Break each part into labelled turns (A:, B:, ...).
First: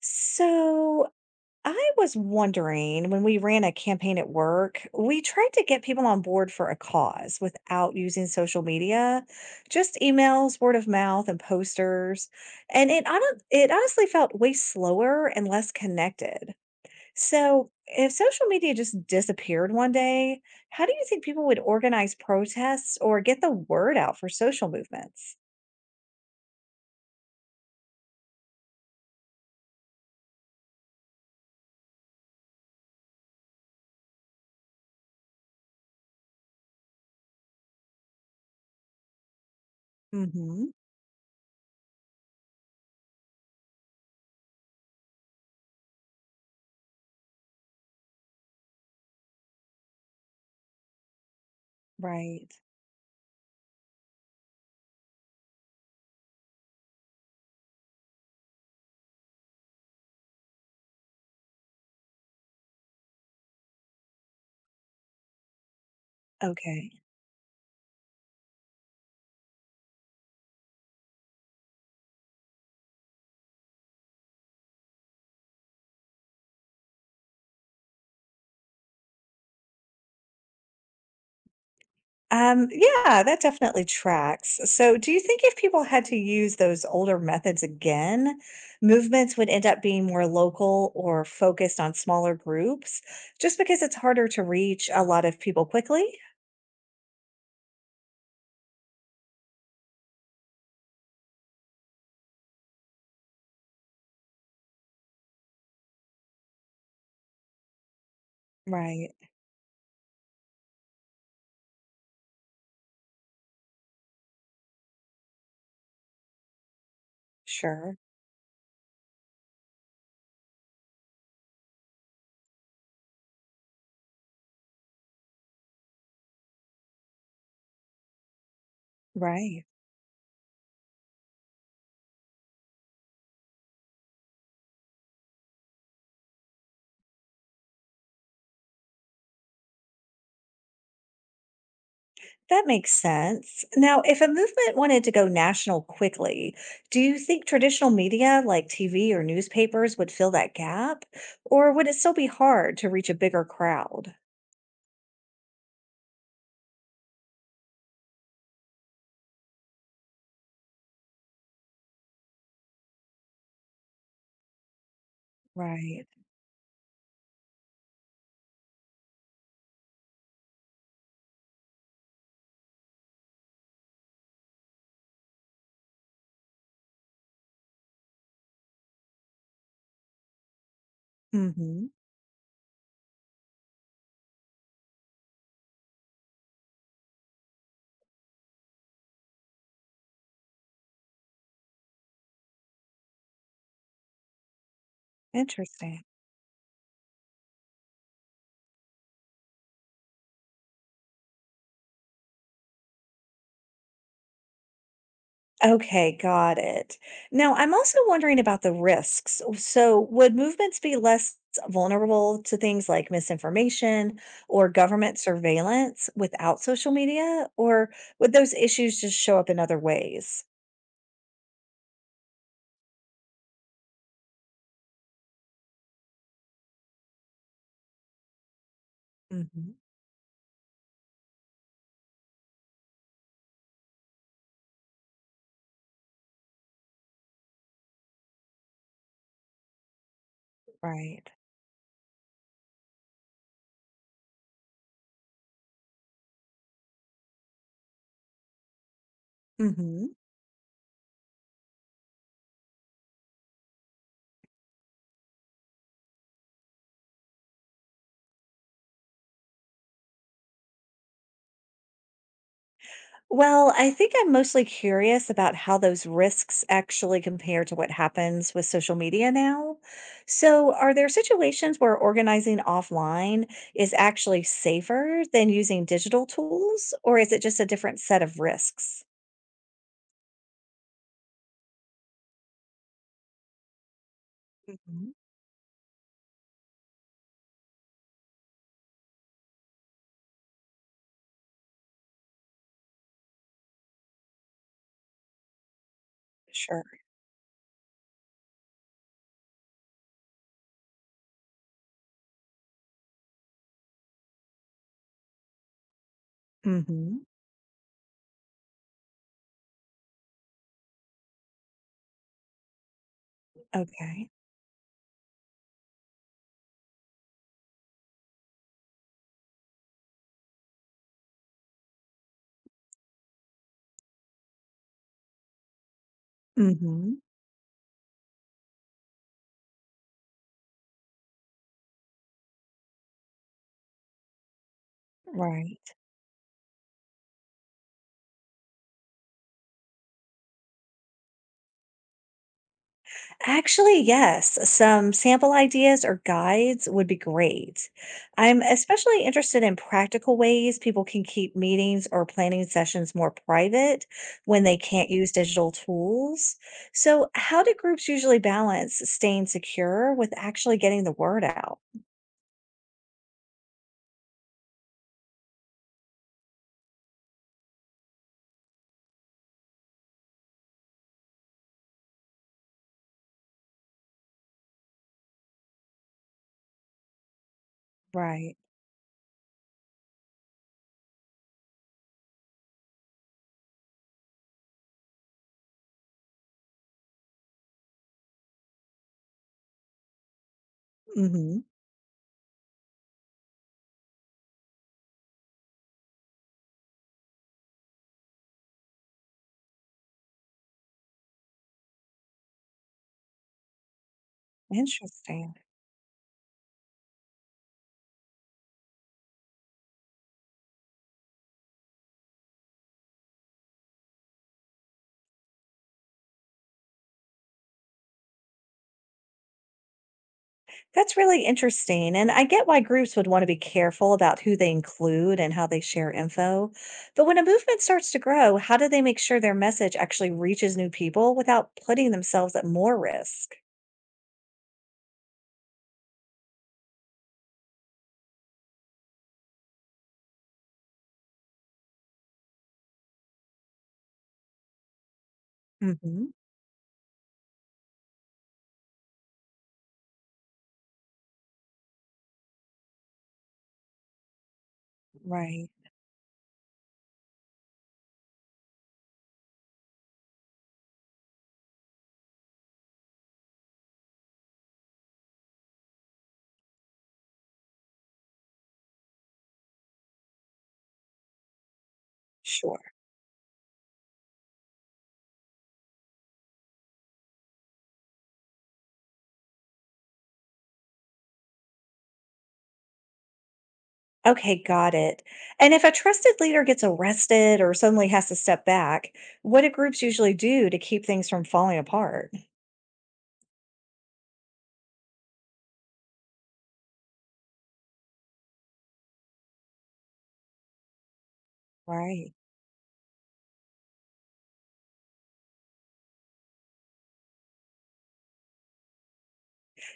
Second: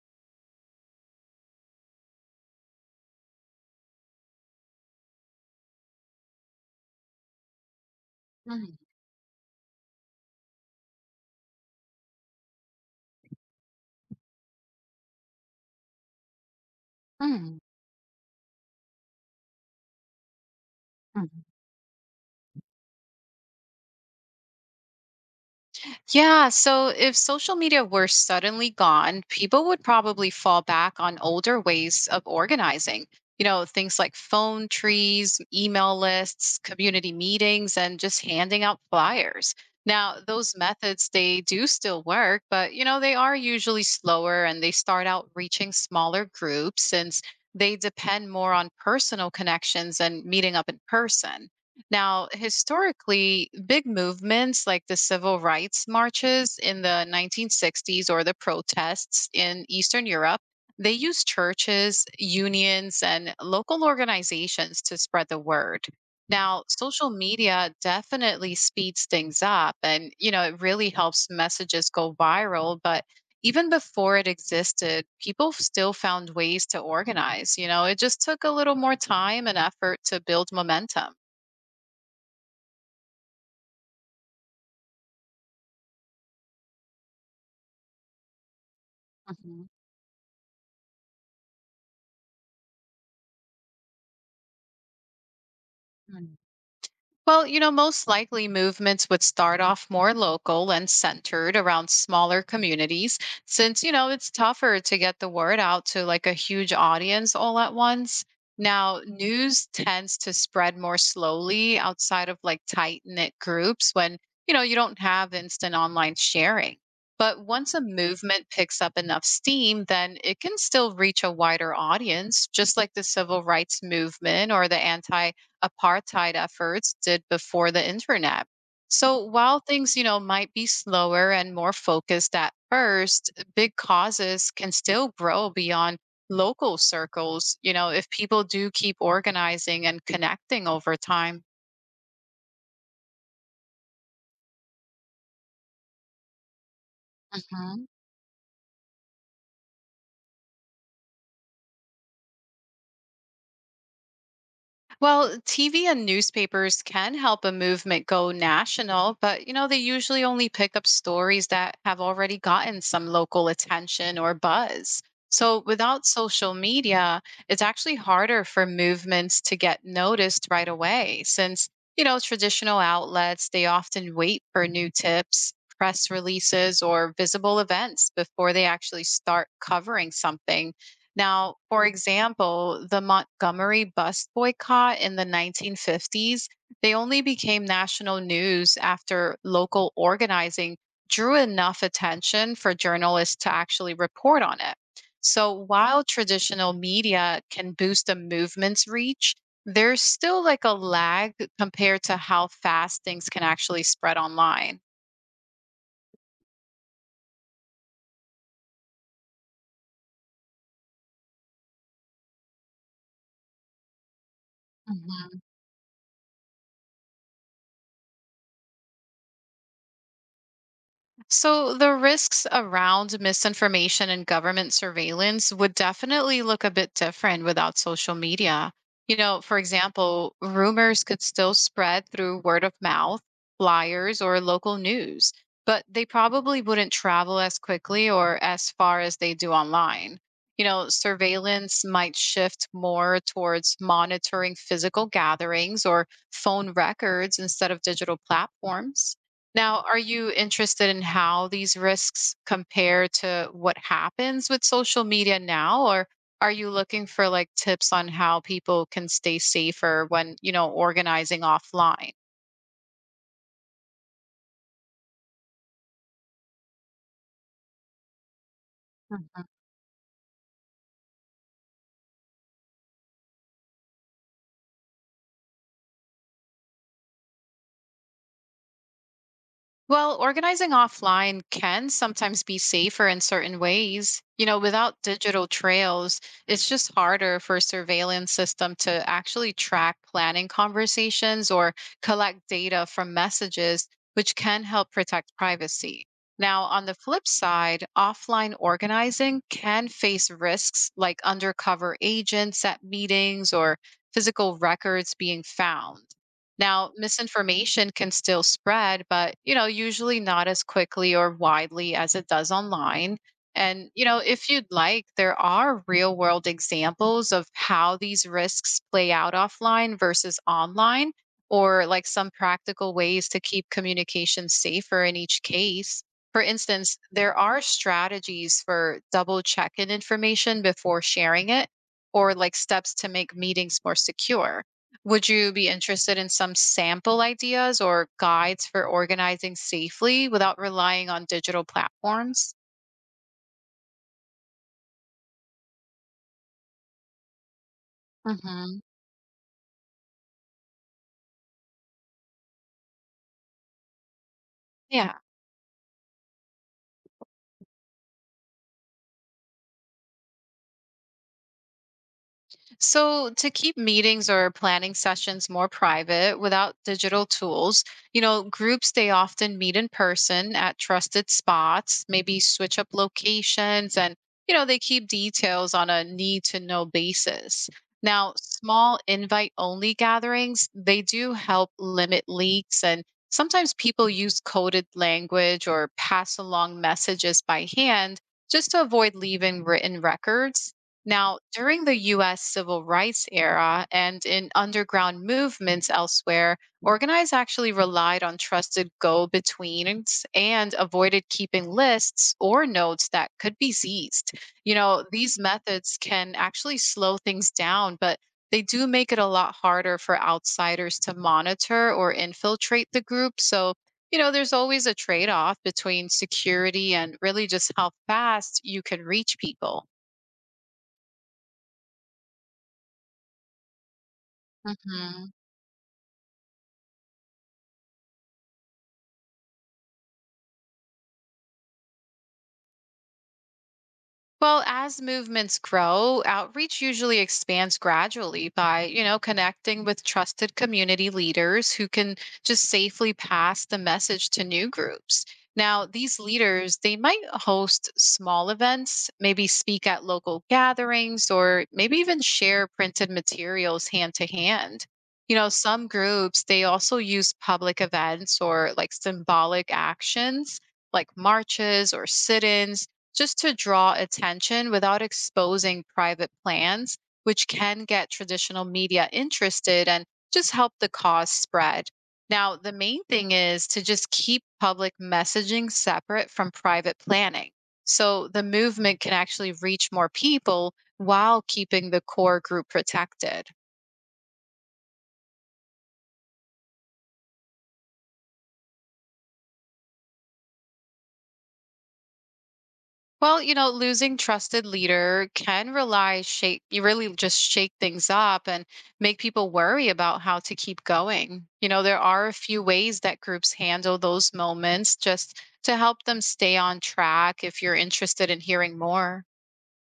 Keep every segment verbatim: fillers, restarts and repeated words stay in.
A: So I was wondering, when we ran a campaign at work, we tried to get people on board for a cause without using social
B: Mhm,
A: media, just emails, word of mouth, and posters. And it hon- it honestly felt way slower and less connected.
B: mhm,
A: So if social media just disappeared one day, how do you think people
B: mhm.
A: would organize protests or get the word out for social movements?
B: Yeah, so if social media were suddenly gone, people would probably fall back on older ways of organizing. You know, things like phone trees, email lists, community meetings, and just handing out flyers. Now, those
A: Mhm.
B: methods, they do still work, but, you know, they are usually slower and they start out reaching smaller groups since they depend more on personal connections and meeting up in person. Now,
A: Right.
B: historically, big movements like the civil rights marches in the nineteen sixties or the protests in Eastern Europe, they used churches, unions, and local organizations to spread the word. Now,
A: Okay.
B: social media definitely speeds things up and, you know, it really helps messages go viral, but even before it existed, people still found ways to organize, you know, it just took a little more time and effort to build momentum.
A: Um, yeah, that definitely tracks. So, do you think if people had to use those older methods again, movements would end up being more local or focused on smaller groups just because it's harder to reach a lot of people quickly?
B: Mm. Well, you know, most likely movements would start off more local and centered around smaller communities since, you know, it's tougher to get the word out to like a huge audience all at once. Now,
A: Right.
B: news tends to spread more slowly outside of like tight knit groups when, you know, you don't have instant online sharing. But once a
A: Sure.
B: movement picks up enough steam, then it can still reach a wider audience, just like the civil rights movement or the anti apartheid efforts did before the internet. So while
A: Right.
B: things, you know, might be slower and more focused at first, big causes can still grow beyond local circles, you know, if people do keep organizing and connecting over time.
A: That makes sense. Now, if a movement wanted to go national quickly, do you think
B: Mhm.
A: traditional media like T V or newspapers would fill that gap? Or would it still be hard to reach a bigger crowd?
B: Well, T V and newspapers can help a movement go national, but you know, they usually only pick up stories that have already gotten some local attention or buzz. So without
A: Right.
B: social media, it's actually harder for movements to get noticed right away since, you know, traditional outlets, they often wait for new tips, press releases, or visible events before they actually start covering something. Now, for
A: Hmm.
B: example, the Montgomery bus boycott in the nineteen fifties, they only became national news after local organizing drew enough attention for journalists to actually report on it. So while
A: Interesting.
B: traditional media can boost a movement's reach, there's still like a lag compared to how fast things can actually spread online.
A: Okay, got it. Now, I'm also wondering about the risks. So, would movements be less vulnerable to things like misinformation or government surveillance without social media, or would those issues just show up in other ways?
B: So, the risks around misinformation and government surveillance would definitely look a bit different without social media. You know, for
A: Hmm.
B: example, rumors could still spread through word of mouth, flyers, or local news, but they probably wouldn't travel as quickly or as far as they do online. You know,
A: Right.
B: surveillance might shift more towards monitoring physical gatherings or phone records instead of digital platforms. Now, are
A: Hmm.
B: you interested in how these risks compare to what happens with social media now? Or are you looking for like tips on how people can stay safer when, you know, organizing offline?
A: Well, I think I'm mostly curious about how those risks actually compare to what happens with social media now. So, are there situations where organizing offline is actually safer than using digital tools, or is it just a different set of risks?
B: Well, organizing offline can sometimes be safer in certain ways. You know, without
A: Mhm.
B: digital trails, it's just harder for a surveillance system to actually track planning conversations or collect data from messages, which can help protect privacy. Now, on the
A: Sure.
B: flip side, offline organizing can face risks like undercover agents at meetings or physical records being found. Now,
A: Hmm.
B: misinformation can still spread, but you know, usually not as quickly or widely as it does online. And you know,
A: Okay.
B: if you'd like, there are real-world examples of how these risks play out offline versus online or like some practical ways to keep communication safer in each case. For instance,
A: Hmm.
B: there are strategies for double checking information before sharing it or like steps to make meetings more secure. Would you be
A: Right.
B: interested in some sample ideas or guides for organizing safely without relying on digital platforms?
A: Actually, yes. Some sample ideas or guides would be great. I'm
B: Mhm.
A: especially interested in practical ways people can keep meetings or planning sessions more private when they can't
B: Yeah.
A: use digital tools. So, how do groups usually balance staying secure with actually getting the word out?
B: So, to keep meetings or planning sessions more private without digital tools, you know, groups they often meet in person at trusted spots, maybe switch up locations, and, you know, they keep details on a need to know basis. Now,
A: Right.
B: small invite only gatherings, they do help limit leaks, and sometimes people use coded language or pass along messages by hand just to avoid leaving written records. Now,
A: Hmm.
B: during the U S civil rights era and in underground movements elsewhere, organize actually relied on trusted go betweens and avoided keeping lists or notes that could be seized. You know, these
A: Interesting.
B: methods can actually slow things down, but they do make it a lot harder for outsiders to monitor or infiltrate the group. So, you know, there's always a trade off between security and really just how fast you can reach people.
A: That's really interesting, and I get why groups would want to be careful about who they
B: Mhm.
A: include and how they share info. But when a movement starts to grow, how do they make sure their message actually reaches new people without putting themselves at more risk?
B: Well, as movements grow, outreach usually expands gradually by, you know, connecting with trusted community leaders who can just safely pass the message to new groups. Now, these
A: Hmm.
B: leaders, they might host small events, maybe speak at local gatherings, or maybe even share printed materials hand to hand. You know,
A: Right.
B: some groups, they also use public events or like symbolic actions like marches or sit ins just to draw attention without exposing private plans, which can get traditional media interested and just help the cause spread. Now, the
A: Sure.
B: main thing is to just keep public messaging separate from private planning. So the movement can actually reach more people while keeping the core group protected.
A: Okay, got it. And if a trusted leader gets arrested or suddenly has to step back, what do groups usually do to keep things from falling apart?
B: Well, you know, losing trusted leader can rely shape you really just shake things up and make people worry about how to keep going. You know, there are
A: Right.
B: a few ways that groups handle those moments just to help them stay on track if you're interested in hearing more.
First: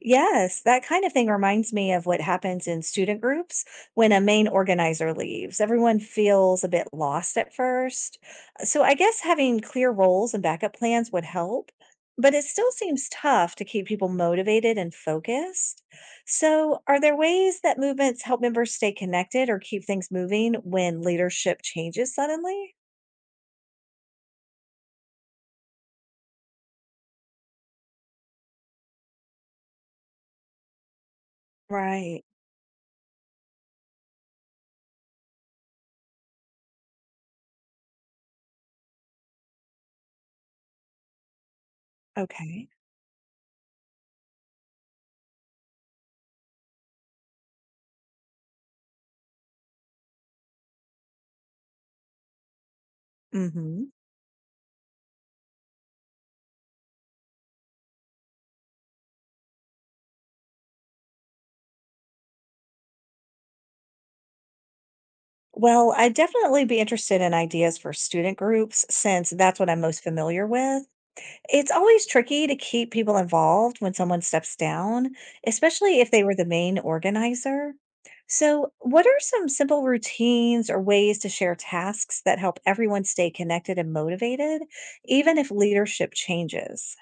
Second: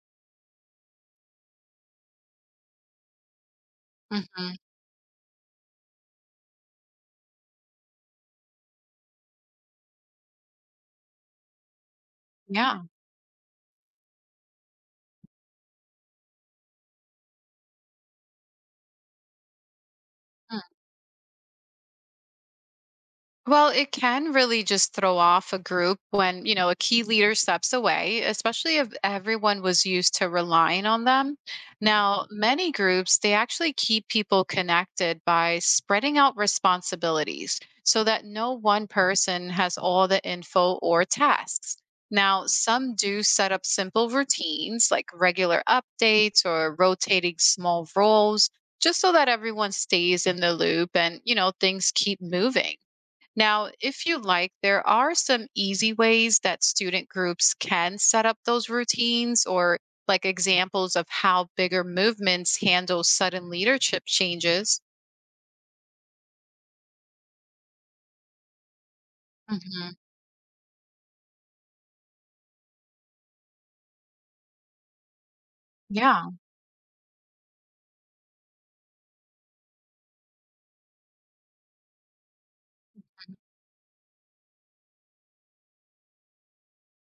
A: Yes, that kind of thing reminds me of what happens in student groups when a main
B: Hmm.
A: organizer leaves. Everyone feels a bit lost at first. So I guess having clear roles and backup plans would help, but it still
B: Yeah.
A: seems tough to keep people motivated and focused. So, are there ways that movements help members stay connected or keep things moving when leadership changes suddenly?
B: Well, it can really just throw off a group when, you know, a key leader steps away, especially if everyone was used to relying on them.
A: Right.
B: Now, many groups, they actually keep people connected by spreading out responsibilities so that no one person has all the info or tasks. Now,
A: Okay.
B: some do set up simple routines like regular updates or rotating small roles just so that everyone stays in the loop and, you know, things keep moving.
A: Mm
B: Now,
A: hmm.
B: if you like, there are some easy ways that student groups can set up those routines or like examples of how bigger movements handle sudden leadership changes.
A: Well, I'd definitely be interested in ideas for student groups since that's what I'm
B: Mhm.
A: most familiar with. It's always tricky to keep people involved when someone steps down, especially if they
B: Yeah.
A: were the main organizer. So, what are some simple routines or ways to share tasks that help everyone stay connected and motivated, even if leadership changes?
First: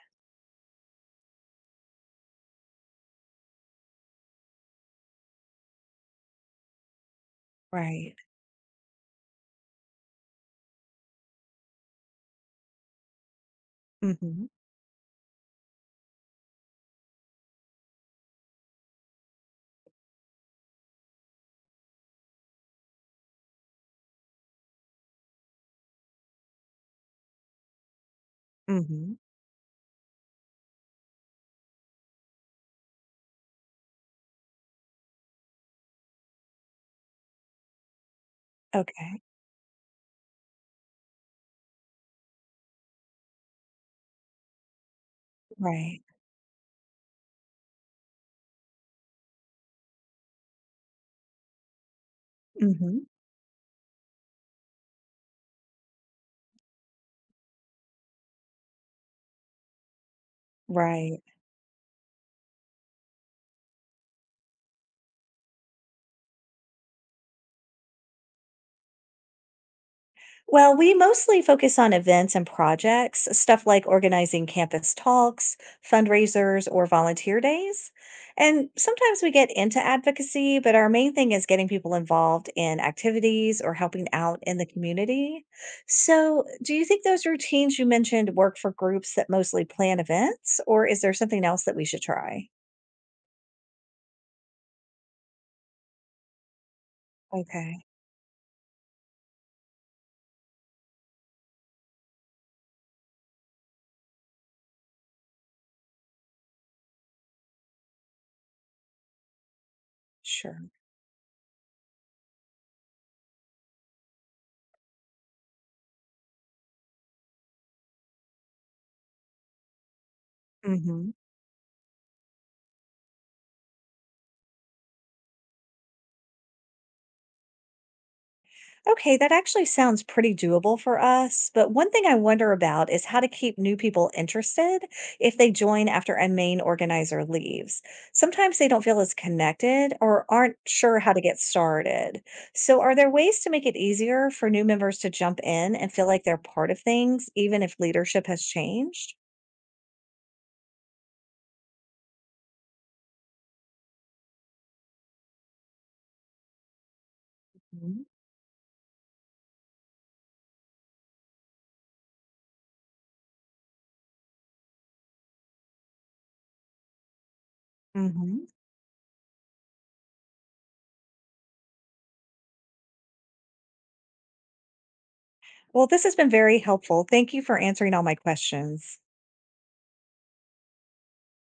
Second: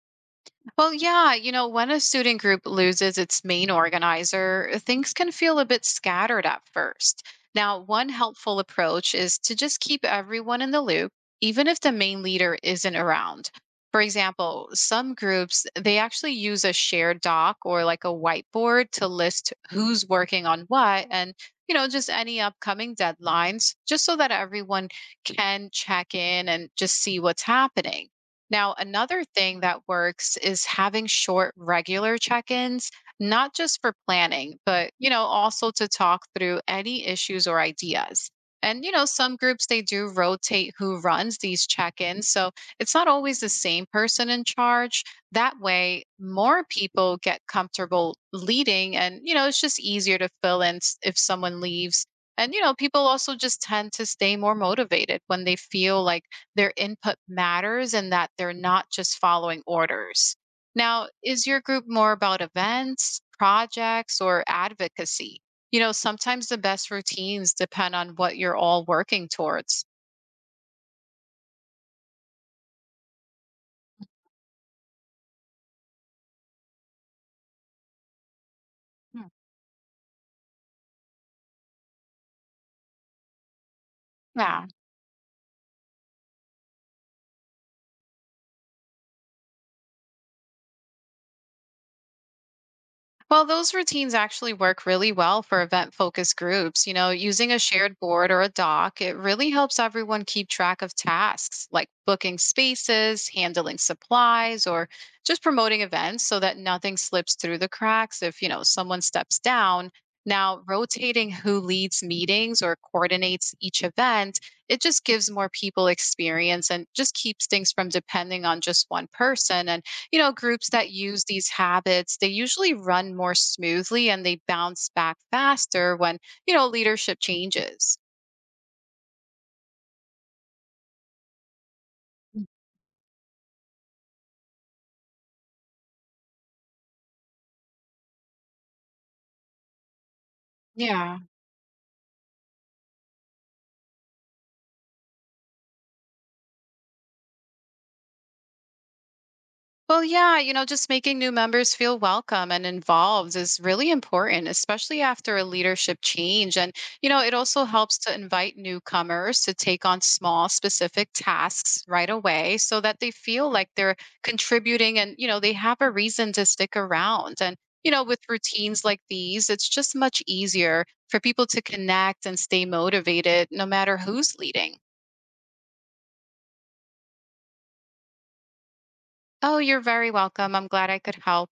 B: Well, yeah, you know, when a student group loses its main organizer, uh, things can feel a bit scattered at first. Now, one
A: Right.
B: helpful approach is to just keep everyone in the loop, even if the main leader isn't around. For
A: Mm-hmm.
B: example, some groups, they actually use a shared doc or like a whiteboard to list who's working on what and, you know, just any upcoming deadlines, just so that everyone can check in and just see what's happening. Now,
A: Mm-hmm.
B: another thing that works is having short regular check-ins, not just for planning, but you know, also to talk through any issues or ideas. And you know,
A: Okay.
B: some groups they do rotate who runs these check-ins, so it's not always the same person in charge. That way,
A: Right.
B: more people get comfortable leading and you know, it's just easier to fill in s- if someone leaves. And you know,
A: Mm-hmm.
B: people also just tend to stay more motivated when they feel like their input matters and that they're not just following orders. Now,
A: Right.
B: is your group more about events, projects, or advocacy? You know, sometimes the best routines depend on what you're all working towards.
A: Well, we mostly focus on events and projects, stuff like organizing campus talks, fundraisers, or volunteer days. And sometimes
B: Hmm.
A: we get into advocacy, but our main thing is getting people involved in activities or helping out in
B: Yeah.
A: the community. So, do you think those routines you mentioned work for groups that mostly plan events, or is there something else that we should try?
B: Well, those routines actually work really well for event focused groups. You know, using a
A: Okay,
B: shared board or a doc, it really helps everyone keep track of tasks like booking spaces, handling supplies, or just promoting events so that nothing slips through the cracks if, you know, someone steps down. Now,
A: sure.
B: rotating who leads meetings or coordinates each event, it just gives more people experience and just keeps things from depending on just one person. And you know, groups that
A: Hmm.
B: use these habits, they usually run more smoothly and they bounce back faster when, you know, leadership changes.
A: Okay, that actually sounds pretty doable for us. But one thing I wonder about is how to keep new people interested if they join after a main organizer leaves. Sometimes they don't feel as connected or aren't sure how
B: Yeah.
A: to get started. So, are there ways to make it easier for new members to jump in and feel like they're part of things, even if leadership has changed?
B: Well, yeah, you know, just making new members feel welcome and involved is really important, especially after a leadership change. And, you know, it also helps
A: Mhm.
B: to invite newcomers to take on small, specific tasks right away so that they feel like they're contributing and, you know, they have a reason to stick around. And, you know, with
A: Hmm.
B: routines like these, it's just much easier for people to connect and stay motivated no matter who's leading.
A: Well, this has been very helpful. Thank you for answering all my questions.
B: Oh, you're very welcome. I'm glad I could help.